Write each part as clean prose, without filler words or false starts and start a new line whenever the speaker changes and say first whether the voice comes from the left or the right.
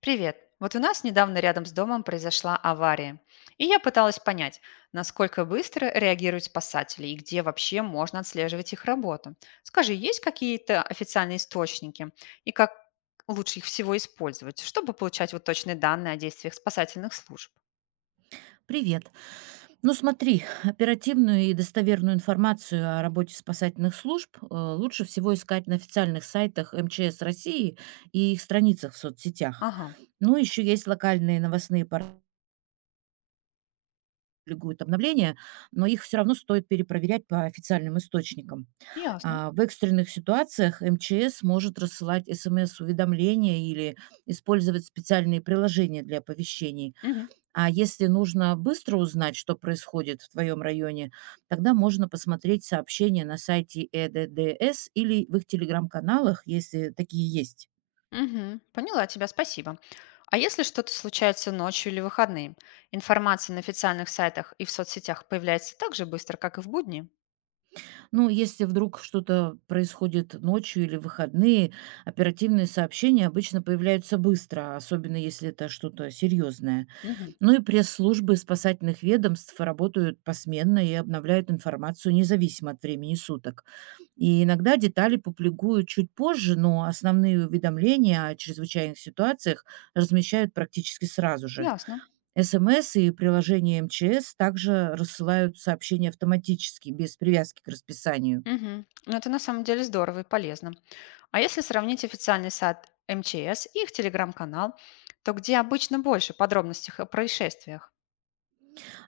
left: Привет. Вот у нас недавно рядом с домом произошла авария. И я пыталась понять, насколько быстро реагируют спасатели и где вообще можно отслеживать их работу. Скажи, есть какие-то официальные источники и как лучше их всего использовать, чтобы получать вот точные данные о действиях спасательных служб?
right: Привет. Ну смотри, оперативную и достоверную информацию о работе спасательных служб лучше всего искать на официальных сайтах МЧС России и их страницах в соцсетях.
left: Ага,
right: Ну, еще есть локальные новостные порталы, публикуют обновления, но их все равно стоит перепроверять по официальным источникам.
left: ясно.
right: А в экстренных ситуациях МЧС может рассылать СМС-уведомления или использовать специальные приложения для оповещений.
left: Мгм.
right: А если нужно быстро узнать, что происходит в твоем районе, тогда можно посмотреть сообщения на сайте ЭДДС или в их телеграм-каналах, если такие есть.
left: Мгм. Поняла тебя, спасибо. А если что-то случается ночью или выходные, информация на официальных сайтах и в соцсетях появляется так же быстро, как и в будни?
right: Ну, если вдруг что-то происходит ночью или в выходные, оперативные сообщения обычно появляются быстро, особенно если это что-то серьезное. Ну и пресс-службы спасательных ведомств работают посменно и обновляют информацию независимо от времени суток. И иногда детали публикуют чуть позже, но основные уведомления о чрезвычайных ситуациях размещают практически сразу же.
left: Ясно.
right: СМС и приложение МЧС также рассылают сообщения автоматически, без привязки к расписанию.
left: Мгм. Ну, это на самом деле здорово и полезно. А если сравнить официальный сайт МЧС и их телеграм-канал, то где обычно больше подробностей о происшествиях?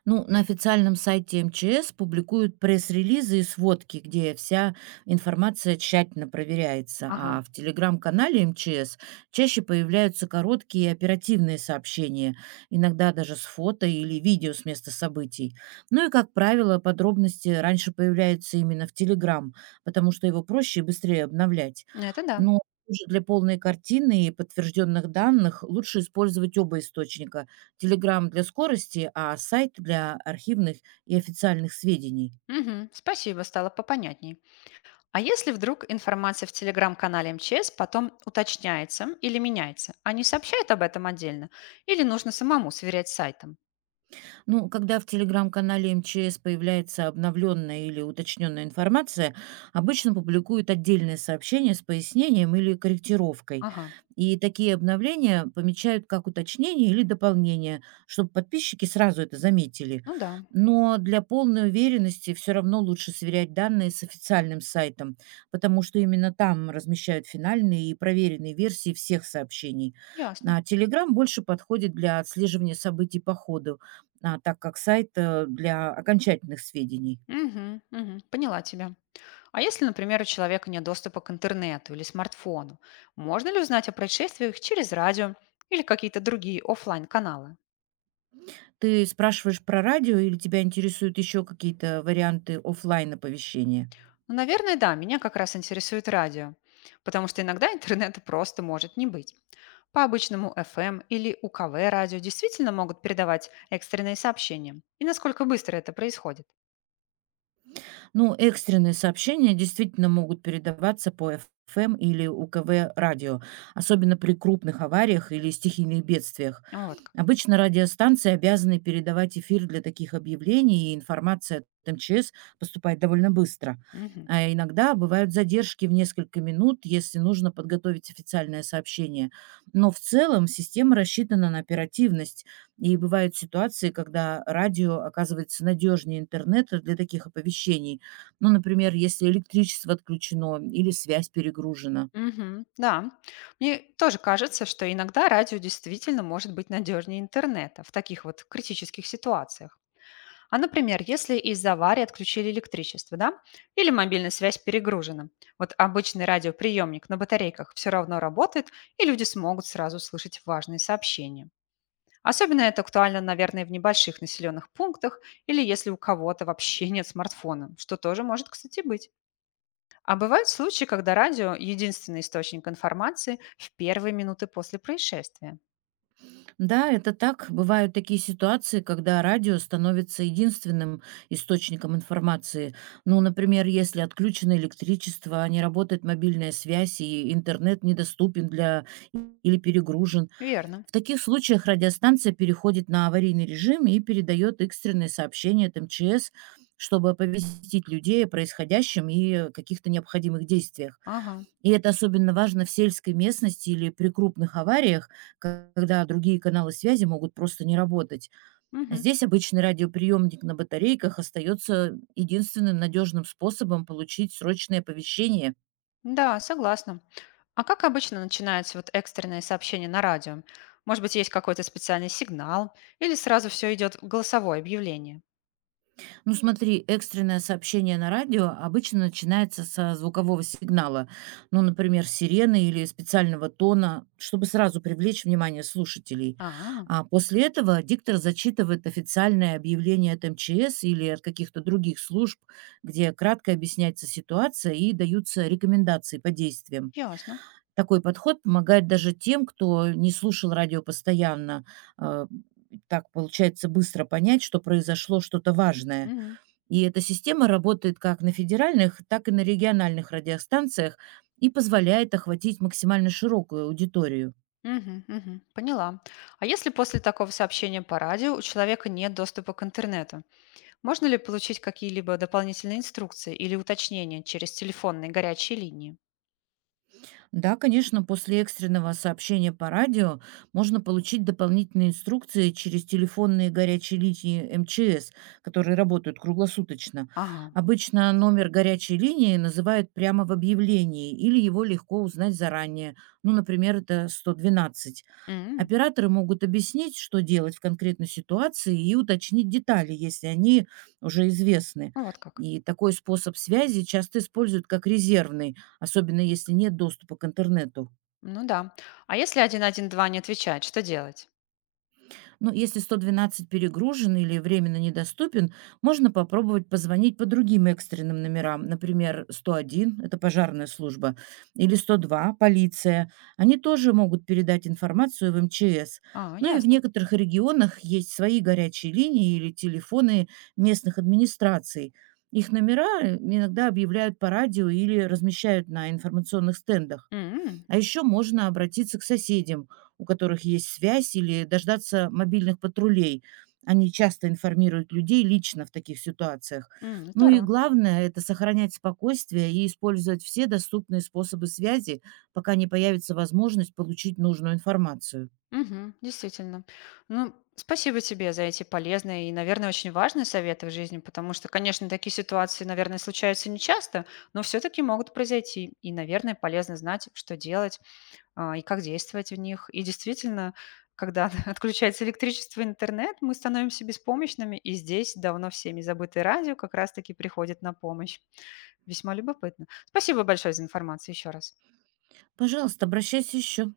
right: Ну, на официальном сайте МЧС публикуют пресс-релизы и сводки, где вся информация тщательно проверяется,
left: Ага,
right: а в телеграм-канале МЧС чаще появляются короткие и оперативные сообщения, иногда даже с фото или видео с места событий. Ну и, как правило, подробности раньше появляются именно в телеграм, потому что его проще и быстрее обновлять.
left: это да.
right: Но уже для полной картины и подтвержденных данных лучше использовать оба источника, Telegram для скорости, а сайт для архивных и официальных сведений.
left: Мгм. Спасибо, стало попонятней. А если вдруг информация в телеграм-канале МЧС потом уточняется или меняется, они сообщают об этом отдельно или нужно самому сверять с сайтом?
right: Ну, когда в телеграм-канале МЧС появляется обновленная или уточненная информация, обычно публикуют отдельное сообщение с пояснением или корректировкой.
left: Ага,
right: И такие обновления помечают как уточнение или дополнение, чтобы подписчики сразу это заметили.
left: ну да,
right: Но для полной уверенности все равно лучше сверять данные с официальным сайтом, потому что именно там размещают финальные и проверенные версии всех сообщений.
left: ясно.
right: А Telegram больше подходит для отслеживания событий по ходу, так как сайт, для окончательных сведений.
left: Мгм, мгм. Поняла тебя. А если, например, у человека нет доступа к интернету или смартфону, можно ли узнать о происшествиях через радио или какие-то другие оффлайн каналы?
right: Ты спрашиваешь про радио или тебя интересуют еще какие-то варианты оффлайн-оповещения?
left: Ну, наверное, да, меня как раз интересует радио, потому что иногда интернета просто может не быть. По обычному FM или УКВ радио действительно могут передавать экстренные сообщения. И насколько быстро это происходит?
right: Ну, экстренные сообщения действительно могут передаваться по ФМ или УКВ радио, особенно при крупных авариях или стихийных бедствиях.
left: Вот как.
right: Обычно радиостанции обязаны передавать эфир для таких объявлений, и информация от МЧС поступает довольно быстро.
left: Мгм.
right: А иногда бывают задержки в несколько минут, если нужно подготовить официальное сообщение. Но в целом система рассчитана на оперативность, и бывают ситуации, когда радио оказывается надежнее интернета для таких оповещений, ну, например, если электричество отключено или связь перегружена.
left: Мгм. Да, мне тоже кажется, что иногда радио действительно может быть надежнее интернета в таких вот критических ситуациях. А, например, если из-за аварии отключили электричество, да, или мобильная связь перегружена, вот обычный радиоприемник на батарейках все равно работает, и люди смогут сразу слышать важные сообщения. Особенно это актуально, наверное, в небольших населенных пунктах или если у кого-то вообще нет смартфона, что тоже может, кстати, быть. А бывают случаи, когда радио– единственный источник информации в первые минуты после происшествия.
right: Да, это так. Бывают такие ситуации, когда радио становится единственным источником информации. Ну, например, если отключено электричество, не работает мобильная связь и интернет недоступен для или перегружен.
left: Верно.
right: В таких случаях радиостанция переходит на аварийный режим и передает экстренные сообщения от МЧС, чтобы оповестить людей о происходящем и каких-то необходимых действиях.
left: Ага.
right: И это особенно важно в сельской местности или при крупных авариях, когда другие каналы связи могут просто не работать.
left: Мгм.
right: Здесь обычный радиоприемник на батарейках остается единственным надежным способом получить срочное оповещение.
left: Да, согласна. А как обычно начинается вот экстренное сообщение на радио? Может быть, есть какой-то специальный сигнал? Или сразу все идет в голосовое объявление?
right: Ну смотри, экстренное сообщение на радио обычно начинается со звукового сигнала, ну, например, сирены или специального тона, чтобы сразу привлечь внимание слушателей.
left: А,
right: А после этого диктор зачитывает официальное объявление от МЧС или от каких-то других служб, где кратко объясняется ситуация и даются рекомендации по действиям.
left: ясно.
right: Такой подход помогает даже тем, кто не слушал радио постоянно, э, так получается быстро понять, что произошло что-то важное.
left: Мгм.
right: И эта система работает как на федеральных, так и на региональных радиостанциях и позволяет охватить максимально широкую аудиторию.
left: Мгм, мгм. Поняла. А если после такого сообщения по радио у человека нет доступа к интернету, можно ли получить какие-либо дополнительные инструкции или уточнения через телефонные горячие линии?
right: Да, конечно, после экстренного сообщения по радио можно получить дополнительные инструкции через телефонные горячие линии МЧС, которые работают круглосуточно.
left: Ага.
right: Обычно номер горячей линии называют прямо в объявлении или его легко узнать заранее. Ну, например, это 112.
left: М,
right: Операторы могут объяснить, что делать в конкретной ситуации, и уточнить детали, если они уже известны.
left: ну вот как.
right: И такой способ связи часто используют как резервный, особенно если нет доступа к интернету.
left: Ну да. А если один-один-два не отвечает, что делать?
right: Ну, если 112 перегружен или временно недоступен, можно попробовать позвонить по другим экстренным номерам. Например, 101 — это пожарная служба, или 102 — полиция. Они тоже могут передать информацию в МЧС.
left: А,
right: Ну и в
left: ясно.
right: некоторых регионах есть свои горячие линии или телефоны местных администраций. Их номера иногда объявляют по радио или размещают на информационных стендах.
left: М.
right: А еще можно обратиться к соседям, у которых есть связь, или дождаться мобильных патрулей. Они часто информируют людей лично в таких ситуациях.
left: М, ну,
right: Ну и
left: здорово.
right: главное — это сохранять спокойствие и использовать все доступные способы связи, пока не появится возможность получить нужную информацию.
left: Мгм, действительно. Ну, спасибо тебе за эти полезные и, наверное, очень важные советы в жизни, потому что, конечно, такие ситуации, наверное, случаются нечасто, но все-таки могут произойти. И, наверное, полезно знать, что делать и как действовать в них. И действительно, когда отключается электричество и интернет, мы становимся беспомощными, и здесь давно всеми забытое радио как раз-таки приходит на помощь. Весьма любопытно. Спасибо большое за информацию еще раз.
right: Пожалуйста, обращайся еще.